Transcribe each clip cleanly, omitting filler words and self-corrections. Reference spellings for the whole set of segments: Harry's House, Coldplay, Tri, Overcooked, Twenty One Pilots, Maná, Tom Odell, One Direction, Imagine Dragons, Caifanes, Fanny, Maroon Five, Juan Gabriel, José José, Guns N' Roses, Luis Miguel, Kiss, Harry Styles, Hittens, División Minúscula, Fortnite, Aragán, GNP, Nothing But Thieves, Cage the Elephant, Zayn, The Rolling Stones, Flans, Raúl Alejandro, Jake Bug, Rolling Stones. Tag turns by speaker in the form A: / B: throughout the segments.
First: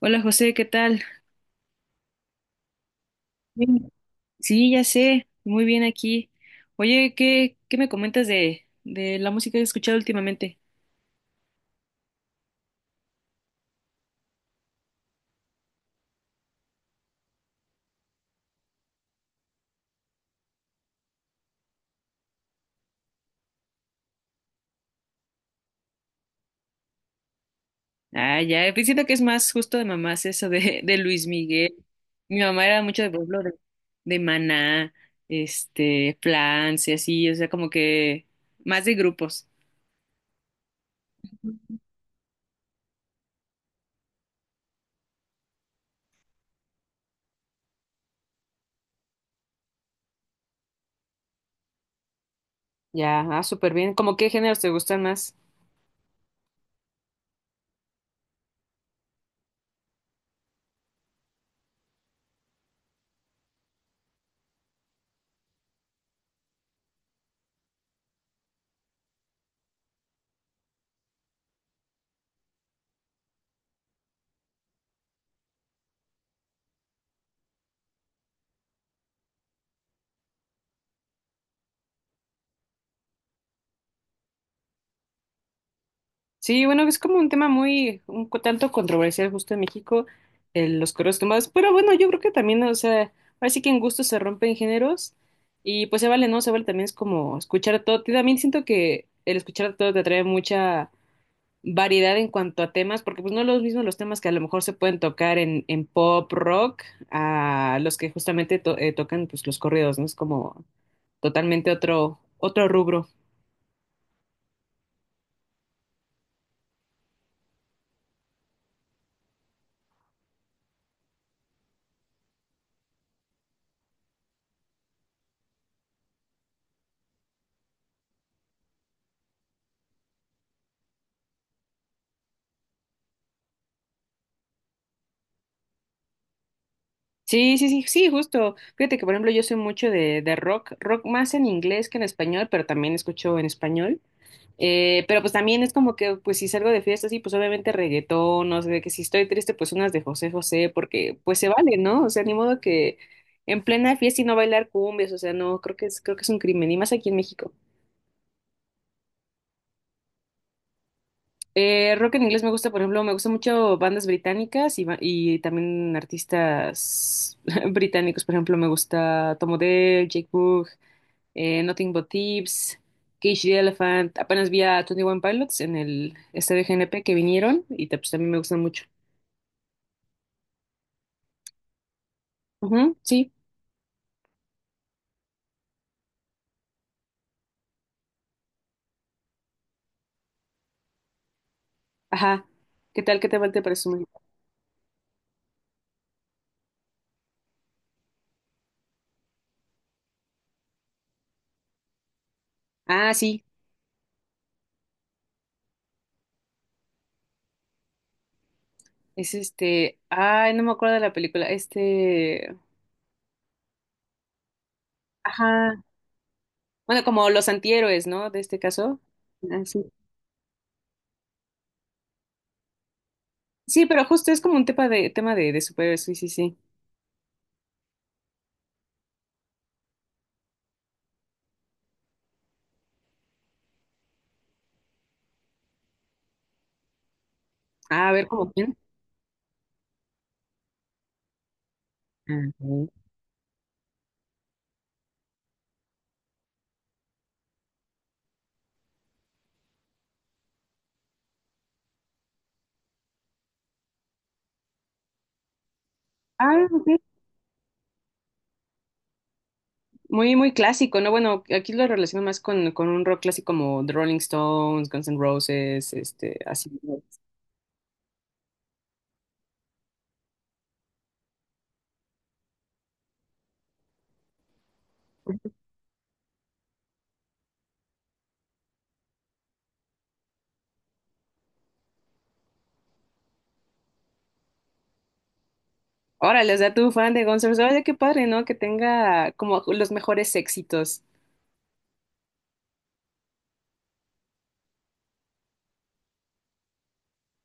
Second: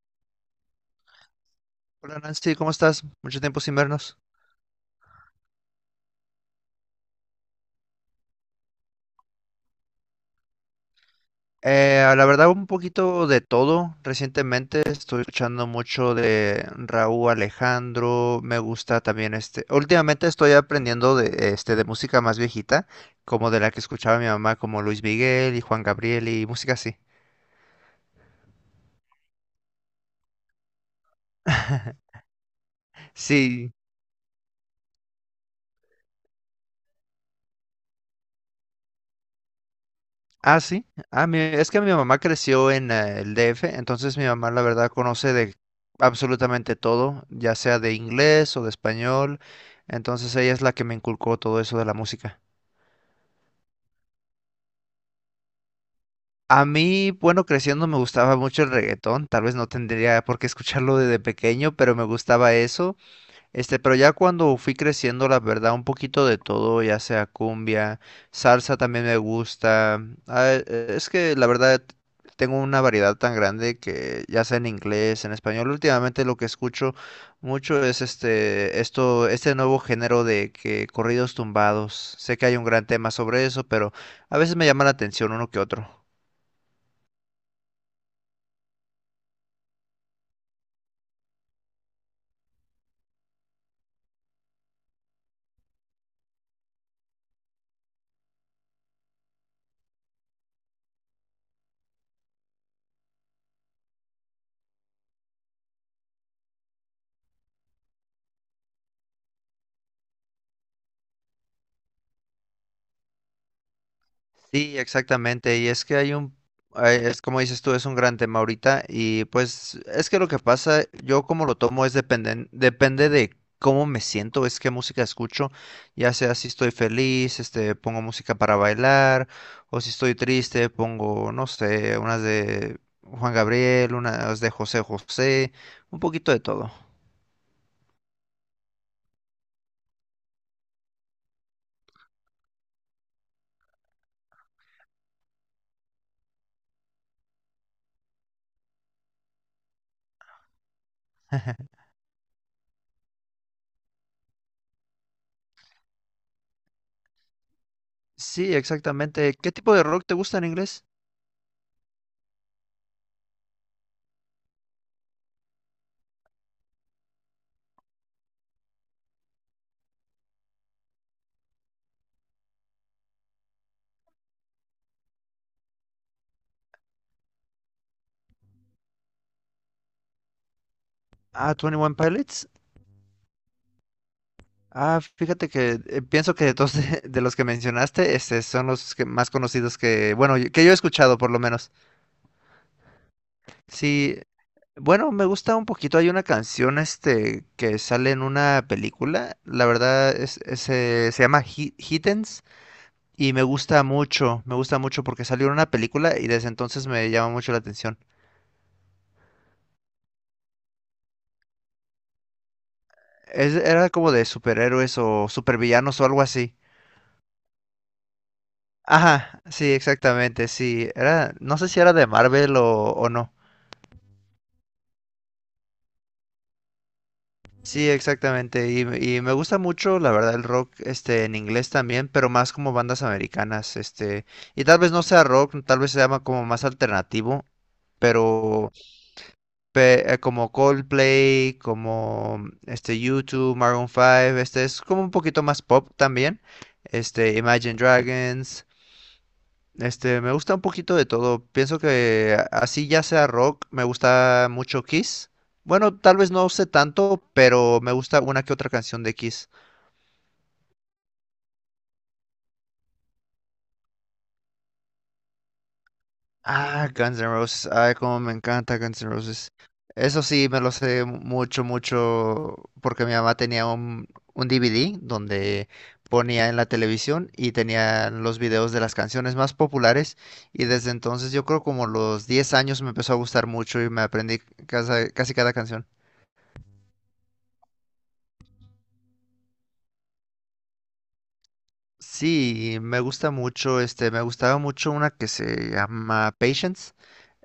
A: Hola José, ¿qué tal?
B: Hola Nancy, ¿cómo estás? Mucho tiempo sin
A: Bien.
B: vernos.
A: Sí, ya sé, muy bien aquí. Oye, ¿qué me comentas de la música que has escuchado últimamente?
B: La verdad, un poquito de todo. Recientemente estoy escuchando mucho de Raúl Alejandro. Me gusta también. Últimamente estoy aprendiendo de música más viejita, como de la que escuchaba mi mamá, como Luis Miguel y Juan Gabriel y música así.
A: Ah, ya, pues siento que es más justo de mamás eso de, de Luis Miguel. Mi mamá era mucho de, por ejemplo,
B: Sí.
A: de Maná, Flans y así, o sea, como que más de grupos.
B: Ah, sí. Ah, es que mi mamá creció en el DF, entonces mi mamá la verdad conoce de absolutamente todo, ya sea de inglés o de español, entonces ella es la que me inculcó todo eso de la música.
A: Ya, ah, súper bien. ¿Cómo qué géneros te gustan más?
B: A mí, bueno, creciendo me gustaba mucho el reggaetón, tal vez no tendría por qué escucharlo desde pequeño, pero me gustaba eso. Pero ya cuando fui creciendo, la verdad, un poquito de todo, ya sea cumbia, salsa también me gusta. Ah, es que la verdad tengo una variedad tan grande que ya sea en inglés, en español, últimamente lo que escucho mucho es este nuevo género de que corridos tumbados. Sé que hay un gran tema sobre eso, pero a veces me llama la atención uno que otro.
A: Sí, bueno, es como un tema muy, tanto controversial justo en México, los correos tumbados, pero bueno, yo creo que también, o sea, ahora sí que en gusto se rompen géneros y pues se vale, ¿no? Se vale también es como escuchar todo, y también siento que el escuchar todo te trae mucha variedad en cuanto a temas, porque pues no los mismos los temas que a lo mejor se pueden tocar en pop, rock, a los que justamente tocan pues los corridos, ¿no? Es como totalmente otro, otro rubro.
B: Sí, exactamente. Y es que es como dices tú, es un gran tema ahorita. Y pues es que lo que pasa, yo como lo tomo es depende de cómo me siento, es qué música escucho. Ya sea si estoy feliz, pongo música para bailar, o si estoy triste, pongo, no sé, unas de Juan Gabriel, unas de José José, un poquito de todo.
A: Sí, sí, sí, sí, justo. Fíjate que, por ejemplo, yo soy mucho de rock, rock más en inglés que en español, pero también escucho en español. Pero pues también es como que, pues si salgo de fiesta, sí, pues obviamente reggaetón, no sé, de que si estoy triste, pues unas de José José, porque pues se vale, ¿no? O sea, ni modo que en plena fiesta y no bailar cumbias, o sea, no, creo que es un crimen, y más aquí en México.
B: Sí, exactamente. ¿Qué tipo de rock te gusta en inglés?
A: Rock en inglés me gusta, por ejemplo, me gusta mucho bandas británicas y y también artistas británicos, por ejemplo, me gusta Tom Odell, Jake Bug, Nothing But Thieves, Cage the Elephant. Apenas vi a Twenty One Pilots en el este de GNP que vinieron y pues, también me gustan mucho.
B: Ah, Twenty One Pilots.
A: Ujú, sí,
B: Ah, fíjate que pienso que de todos de los que mencionaste, son los que más conocidos que, bueno, que yo he escuchado por lo menos.
A: ajá. ¿Qué tal? ¿Qué te va? ¿Te parece muy...
B: Sí, bueno, me gusta un poquito. Hay una canción, que sale en una película. La verdad es, se llama Hittens
A: Ah,
B: y me
A: sí,
B: gusta mucho. Me gusta mucho porque salió en una película y desde entonces me llama mucho la atención.
A: es este. Ay, no me acuerdo de la película. Este.
B: Era como de superhéroes o
A: Ajá.
B: supervillanos o algo así.
A: Bueno, como los antihéroes, ¿no? De este caso.
B: Ajá,
A: Ah,
B: sí,
A: sí.
B: exactamente, sí. Era, no sé si era de Marvel o no.
A: Sí, pero justo es como un tema de de superhéroes, sí, sí, sí.
B: Sí, exactamente. Y me gusta mucho, la verdad, el rock, en inglés también, pero más como bandas americanas, y tal vez no sea rock, tal vez se llama como más alternativo,
A: Ah, a ver, ¿cómo
B: pero
A: quién?
B: como Coldplay,
A: Ah,
B: como
A: ok.
B: YouTube, Maroon 5, este es como un poquito más pop también, Imagine Dragons, me gusta un poquito de todo. Pienso que así ya sea rock, me gusta mucho Kiss. Bueno, tal vez no
A: Ah,
B: sé
A: ok.
B: tanto, pero me gusta una que otra canción de Kiss.
A: Muy, muy clásico, ¿no? Bueno, aquí lo relaciono más con un rock clásico como The Rolling Stones, Guns N' Roses, este, así,
B: Ah,
A: ¿no?
B: Guns N' Roses. Ay, cómo me encanta Guns N' Roses. Eso sí, me lo sé mucho, mucho, porque mi mamá tenía un DVD donde ponía en la televisión y tenía los videos de las canciones más populares. Y desde entonces, yo creo como los 10 años me empezó a gustar mucho y me aprendí casi cada canción.
A: Órale, o sea, tú fan de Guns N' Roses, oye, qué padre, ¿no? Que tenga como los mejores éxitos.
B: Sí, me gusta mucho, me gustaba mucho una que se llama Patience,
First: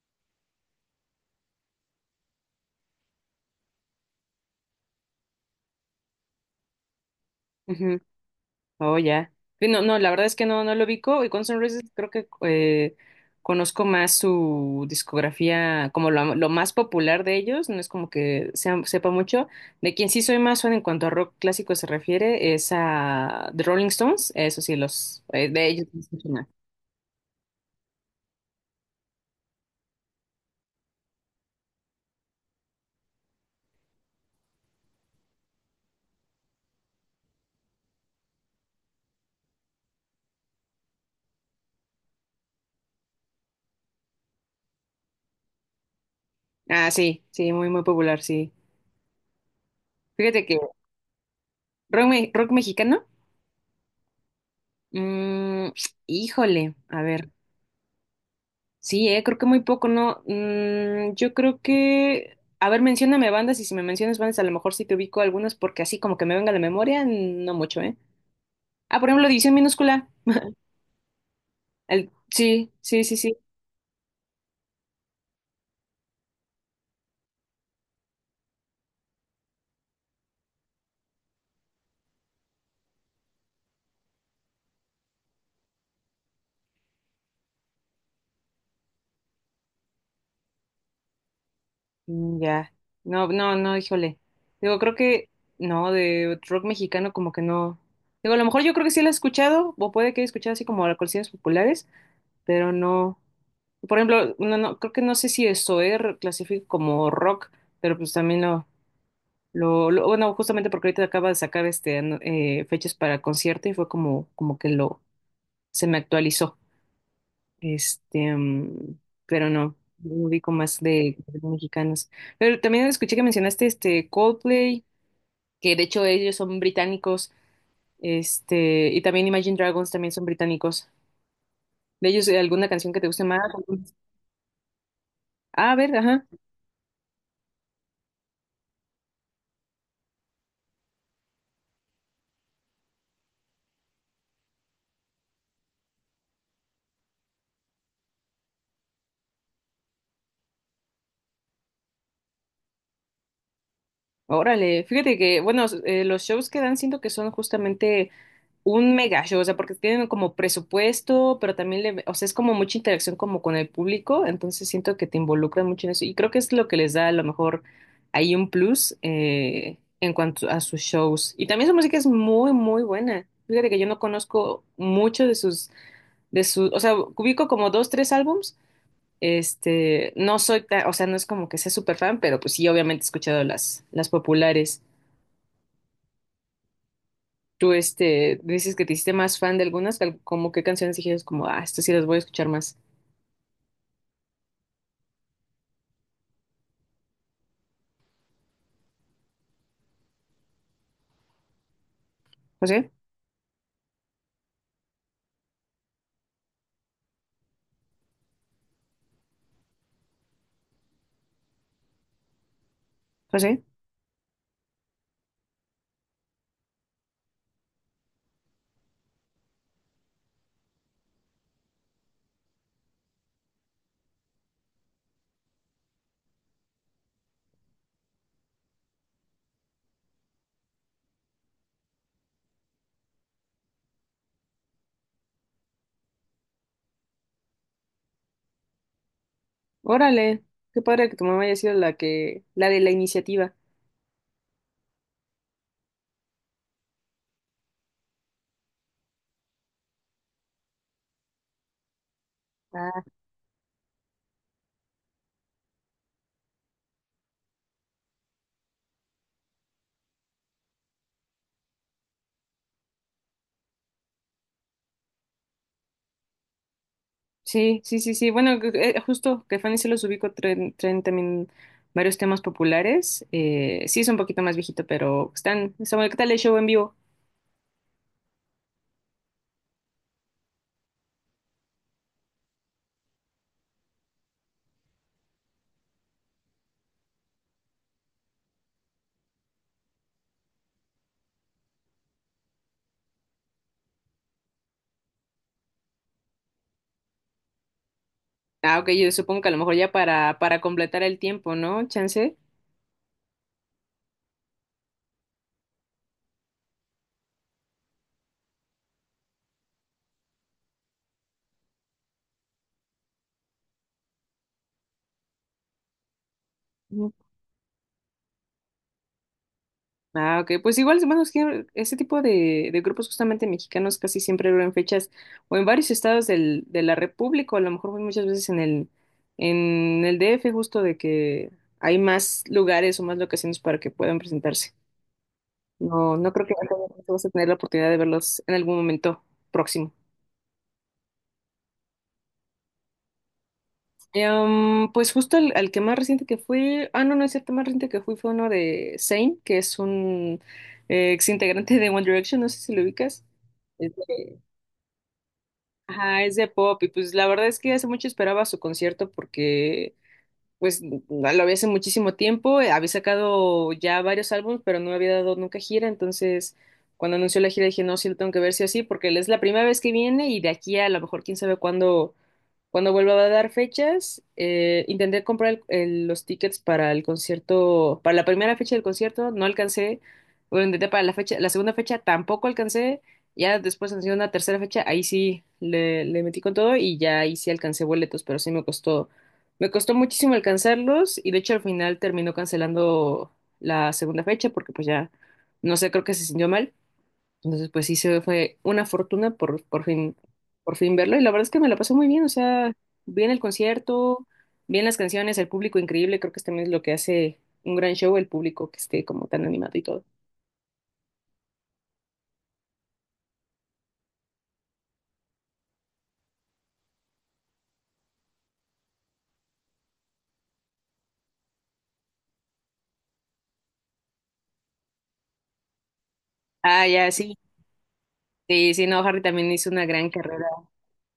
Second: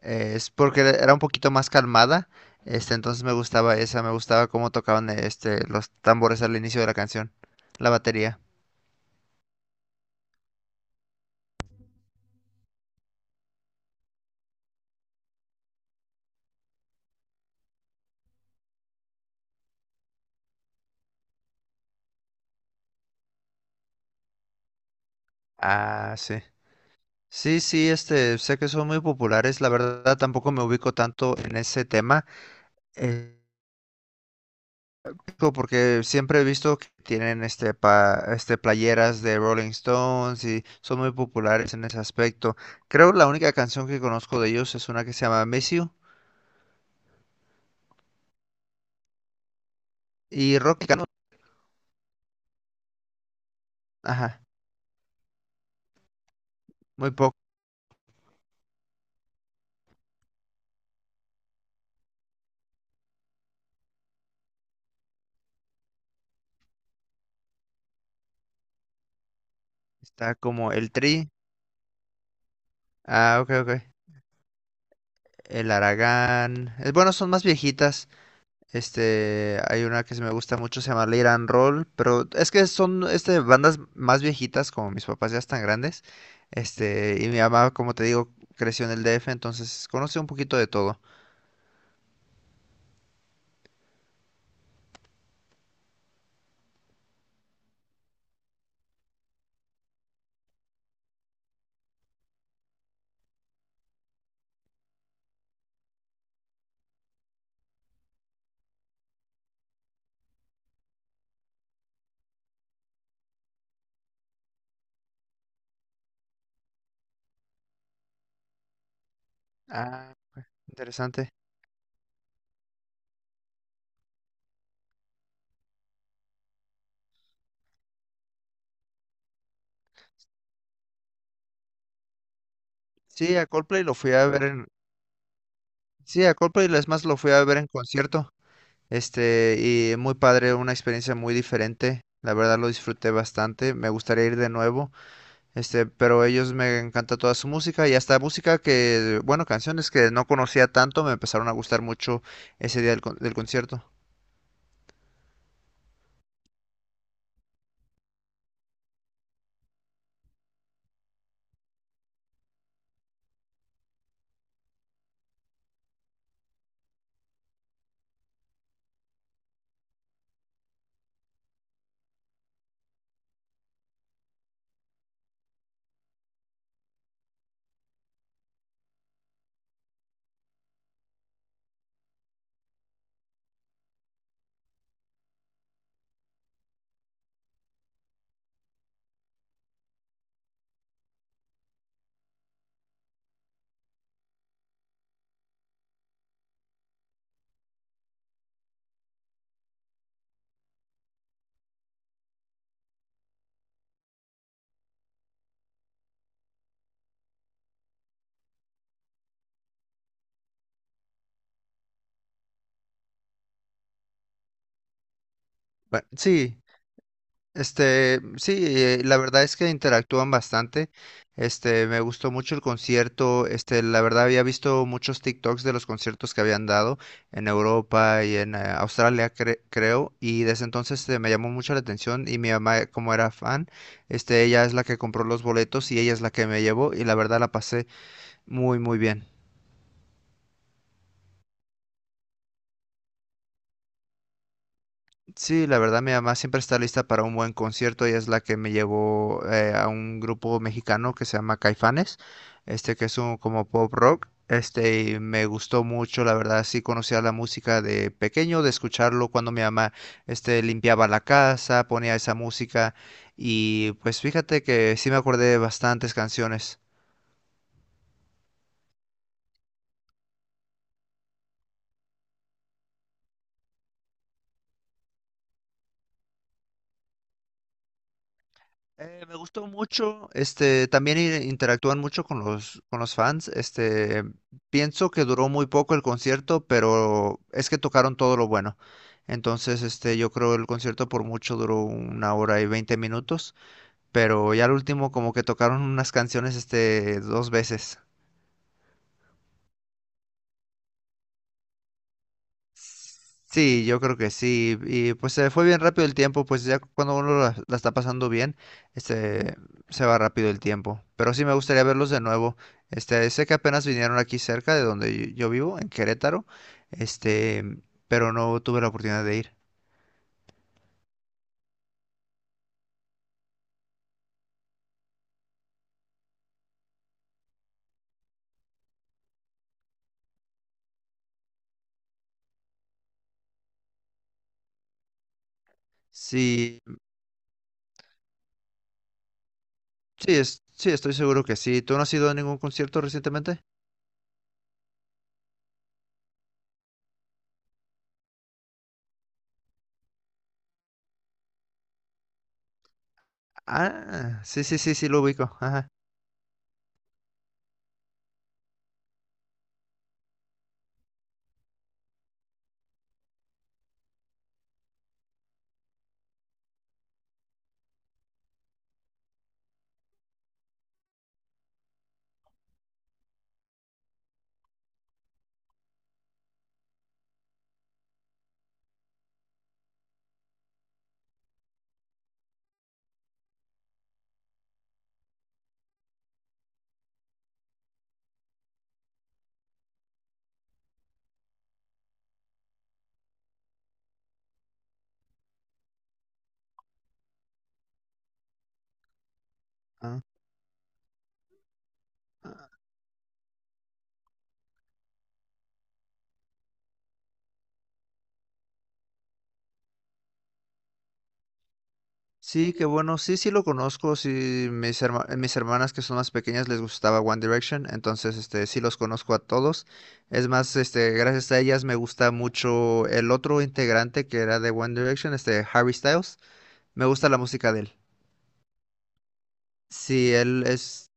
B: es porque era un poquito más calmada, entonces me gustaba esa, me gustaba cómo tocaban los tambores al inicio de la canción, la batería.
A: Oh, ya. Sí, no, no, la verdad es que no, no lo ubico. Y Guns N' Roses creo que conozco más su discografía, como lo más popular de ellos, no es como que sepa mucho. De quien sí soy más fan en cuanto a rock clásico se refiere es a The Rolling Stones, eso sí, los de ellos no
B: Ah,
A: escucho
B: sí.
A: nada.
B: Sí, sí, sé que son muy populares, la verdad tampoco me ubico tanto en ese tema. eh, Porque siempre he visto que tienen este, pa, este playeras de Rolling Stones y son muy populares en ese aspecto. Creo la única canción que conozco de ellos es una que se llama Miss You
A: Ah, sí, sí, muy, muy popular, sí. Fíjate que
B: y rock mexicano,
A: rock mexicano,
B: ajá,
A: mm, híjole, a
B: muy
A: ver.
B: poco.
A: Sí, creo que muy poco, ¿no? Mm, yo creo que, a ver, mencióname bandas y si me mencionas bandas, a lo mejor sí te ubico algunas porque así como que me venga a la memoria, no mucho, ¿eh? Ah, por ejemplo, División Minúscula.
B: Está como el Tri,
A: El... Sí, sí, sí, sí.
B: ah, ok, ok, el Aragán, bueno, son más viejitas. Hay una que se me gusta mucho, se llama Late and Roll, pero es que son bandas más viejitas, como mis papás ya están grandes. Y mi mamá, como te digo, creció en el DF, entonces conoce un poquito de todo.
A: Mm, ya. No, no, no, híjole. Digo, creo que, no, de rock mexicano como que no. Digo, a lo mejor yo creo que sí la he escuchado, o puede que haya escuchado así como las canciones populares, pero no. Por ejemplo, no, no, creo que no sé si eso, clasifico como rock, pero pues también no. Bueno, justamente porque ahorita acaba de sacar fechas para concierto y fue como, como que lo se me actualizó. Mm, pero no, no
B: Ah,
A: ubico más
B: interesante.
A: de mexicanos. Pero también escuché que mencionaste este Coldplay, que de hecho ellos son británicos, este, y también Imagine Dragons también son británicos. ¿De ellos alguna canción que te guste
B: Sí,
A: más?
B: a Coldplay lo fui a ver en...
A: Ah, a ver,
B: Sí,
A: ajá.
B: a Coldplay es más lo fui a ver en concierto. Este, y muy padre, una experiencia muy diferente. La verdad lo disfruté bastante. Me gustaría ir de nuevo. Pero ellos me encanta toda su música y hasta música que, bueno, canciones que no conocía tanto me empezaron a gustar mucho ese día del concierto.
A: Órale, fíjate que, bueno, los shows que dan siento que son justamente un mega show, o sea, porque tienen como presupuesto, pero también le, o sea, es como mucha interacción como con el público, entonces siento que te involucran mucho en eso y creo que es lo que les da a lo mejor ahí un plus en cuanto a sus shows. Y también su música es muy, muy buena. Fíjate que yo no conozco mucho de sus, o sea, ubico como dos, tres álbums. No soy tan, o sea, no es como que sea súper fan, pero pues sí, obviamente he escuchado las populares. Tú, este, dices que te hiciste más fan de algunas, como qué canciones dijiste, como, ah, estas sí las voy a escuchar más. José, José,
B: Bueno, sí, sí, la verdad es que interactúan bastante. Me gustó mucho el concierto. La verdad había visto muchos TikToks de los conciertos que habían dado en Europa y en Australia, creo, y desde entonces me llamó mucho la atención y mi mamá, como era fan, ella es la que compró los boletos y ella es la que me llevó y la verdad la pasé muy, muy bien.
A: órale, qué padre que tu mamá haya sido la que, la de la iniciativa.
B: Sí, la verdad mi mamá siempre está lista para un buen concierto. Ella es la que me llevó a un grupo mexicano que se llama Caifanes,
A: Ah,
B: que es un como pop rock. Y me gustó mucho, la verdad, sí conocía la música de pequeño, de escucharlo cuando mi mamá, limpiaba la casa, ponía esa música y pues fíjate que sí me acordé de bastantes canciones.
A: sí, sí, sí, sí. Bueno, justo que Fanny se los ubico, traen, traen también varios temas populares. Sí, es un poquito más viejito, pero están, está bueno. ¿Qué tal el show en vivo?
B: Me gustó mucho, también interactúan mucho con con los fans, pienso que duró muy poco el concierto, pero es que tocaron todo lo bueno. Entonces, yo creo el concierto por mucho duró una hora y 20 minutos, pero ya al último como que tocaron unas canciones, dos veces.
A: Ah, ok, yo supongo que a lo mejor ya para completar el tiempo, ¿no? Chance.
B: Sí, yo creo que sí. Y pues se fue bien rápido el tiempo, pues ya cuando uno la está pasando bien, este, se va rápido el tiempo. Pero sí me gustaría verlos de nuevo. Sé que apenas vinieron aquí cerca de donde yo vivo, en Querétaro, este, pero no tuve la oportunidad de ir.
A: Ah, ok, pues igual, bueno, es que ese tipo de grupos justamente mexicanos casi siempre duran fechas o en varios estados de la República, o a lo mejor muchas veces en el DF, justo de que hay más lugares o más locaciones para que puedan presentarse. No, no creo que
B: Sí,
A: vas a tener la oportunidad de verlos en algún momento próximo.
B: sí, sí, estoy seguro que sí. ¿Tú no has ido a ningún concierto recientemente?
A: Pues justo al que más reciente que fui, ah, no, no es cierto, más reciente que fui fue uno de Zayn, que es un ex integrante de One Direction, no sé si lo ubicas.
B: Ah,
A: Este,
B: sí, sí, sí, sí, lo ubico. Ajá.
A: ajá, es de pop y pues la verdad es que hace mucho esperaba su concierto porque pues no, lo había hace muchísimo tiempo, había sacado ya varios álbumes pero no había dado nunca gira, entonces cuando anunció la gira dije no, sí lo tengo que ver sí o sí porque es la primera vez que viene y de aquí a lo mejor quién sabe cuándo cuando vuelva a dar fechas, intenté comprar los tickets para el concierto, para la primera fecha del concierto, no alcancé. Bueno, intenté para la fecha, la segunda fecha tampoco alcancé. Ya después en una tercera fecha, ahí sí le metí con todo y ya ahí sí alcancé boletos, pero sí me costó muchísimo alcanzarlos y de hecho al final terminó cancelando la segunda fecha porque pues ya, no sé, creo que se sintió mal. Entonces, pues sí se fue una fortuna
B: Ah.
A: por fin verlo. Y la verdad es que me la pasé muy bien. O sea, bien el concierto, bien las canciones, el público increíble. Creo que también es lo que hace un gran show, el público que esté como tan animado y todo.
B: Sí, qué bueno. Sí, sí lo conozco. Sí, mis hermanas que son más pequeñas les gustaba One Direction, entonces sí los conozco a todos. Es más, gracias a ellas me gusta mucho el otro integrante que era de One Direction, Harry Styles.
A: Ah,
B: Me
A: ya,
B: gusta
A: sí.
B: la música de él.
A: Sí, sí, no, Harry también hizo una gran
B: Sí,
A: carrera.
B: él es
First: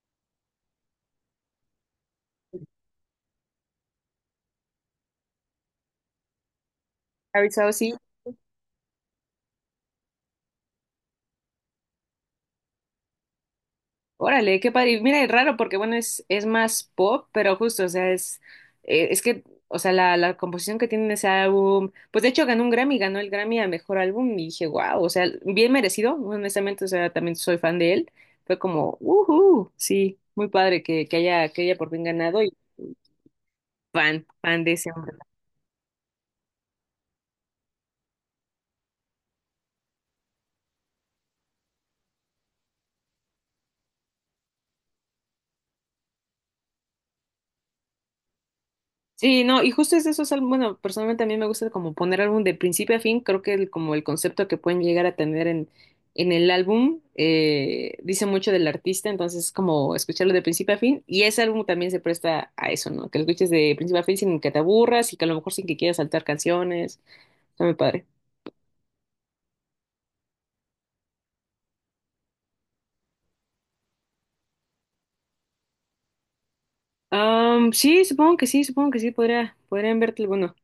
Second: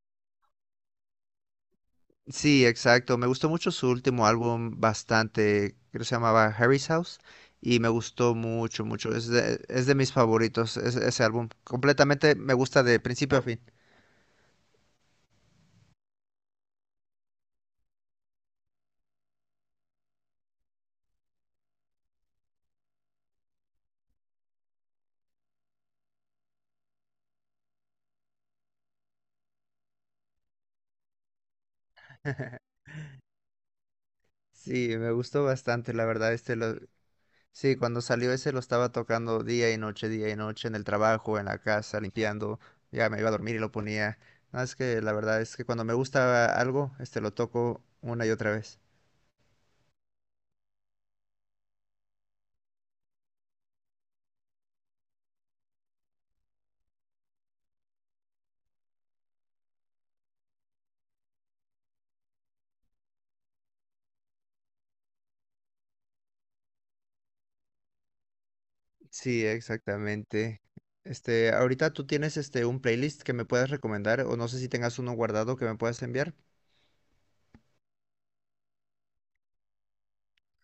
B: sí, exacto. Me gustó mucho su último álbum bastante, creo que se llamaba Harry's House
A: Harry Styles,
B: y me
A: sí.
B: gustó mucho, mucho. Es de mis favoritos ese álbum. Completamente me gusta de principio a fin.
A: Órale, qué padre. Y mira, es raro porque, bueno, es más pop, pero justo, o sea, es que, o sea, la composición que tiene ese álbum, pues de hecho ganó un Grammy, ganó el Grammy a mejor álbum y dije, wow, o sea, bien merecido, honestamente, o sea, también soy fan de él. Fue como, uhu, sí, muy padre que haya por fin ganado y fan, fan de ese
B: Sí, me
A: hombre.
B: gustó bastante, la verdad. Sí, cuando salió ese lo estaba tocando día y noche, en el trabajo, en la casa, limpiando. Ya me iba a dormir y lo ponía. No, es que la verdad es que cuando me gusta algo, lo toco una y otra vez.
A: Sí, no, y justo es de esos álbumes, bueno, personalmente a mí me gusta como poner álbum de principio a fin, creo que como el concepto que pueden llegar a tener en el álbum dice mucho del artista, entonces es como escucharlo de principio a fin, y ese álbum también se presta a eso, ¿no? Que lo escuches de principio a fin sin que te aburras y que a lo mejor sin que quieras saltar canciones, está muy padre.
B: Sí, exactamente. Ahorita tú tienes un playlist que me puedas recomendar, o no sé si tengas uno guardado que me puedas enviar.
A: Sí, supongo que sí, supongo que sí, podría, podrían verte alguno.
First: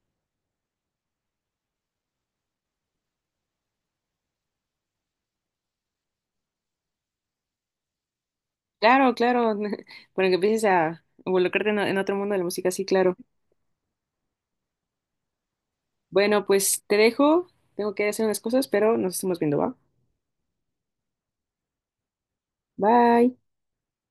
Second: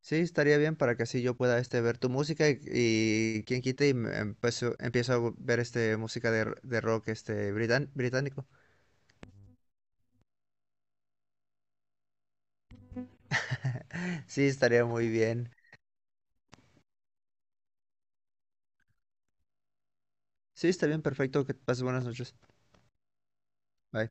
B: Sí, estaría bien para que así yo pueda ver tu música y quien quite y me empiezo a ver música de rock británico.
A: Claro, claro, para que empieces a involucrarte en otro mundo de la música, sí, claro.
B: Sí, estaría muy bien.
A: Bueno, pues te dejo. Tengo que hacer unas cosas, pero nos estamos viendo, ¿va?
B: Sí, está bien, perfecto, que pases buenas noches.
A: Bye.
B: Bye.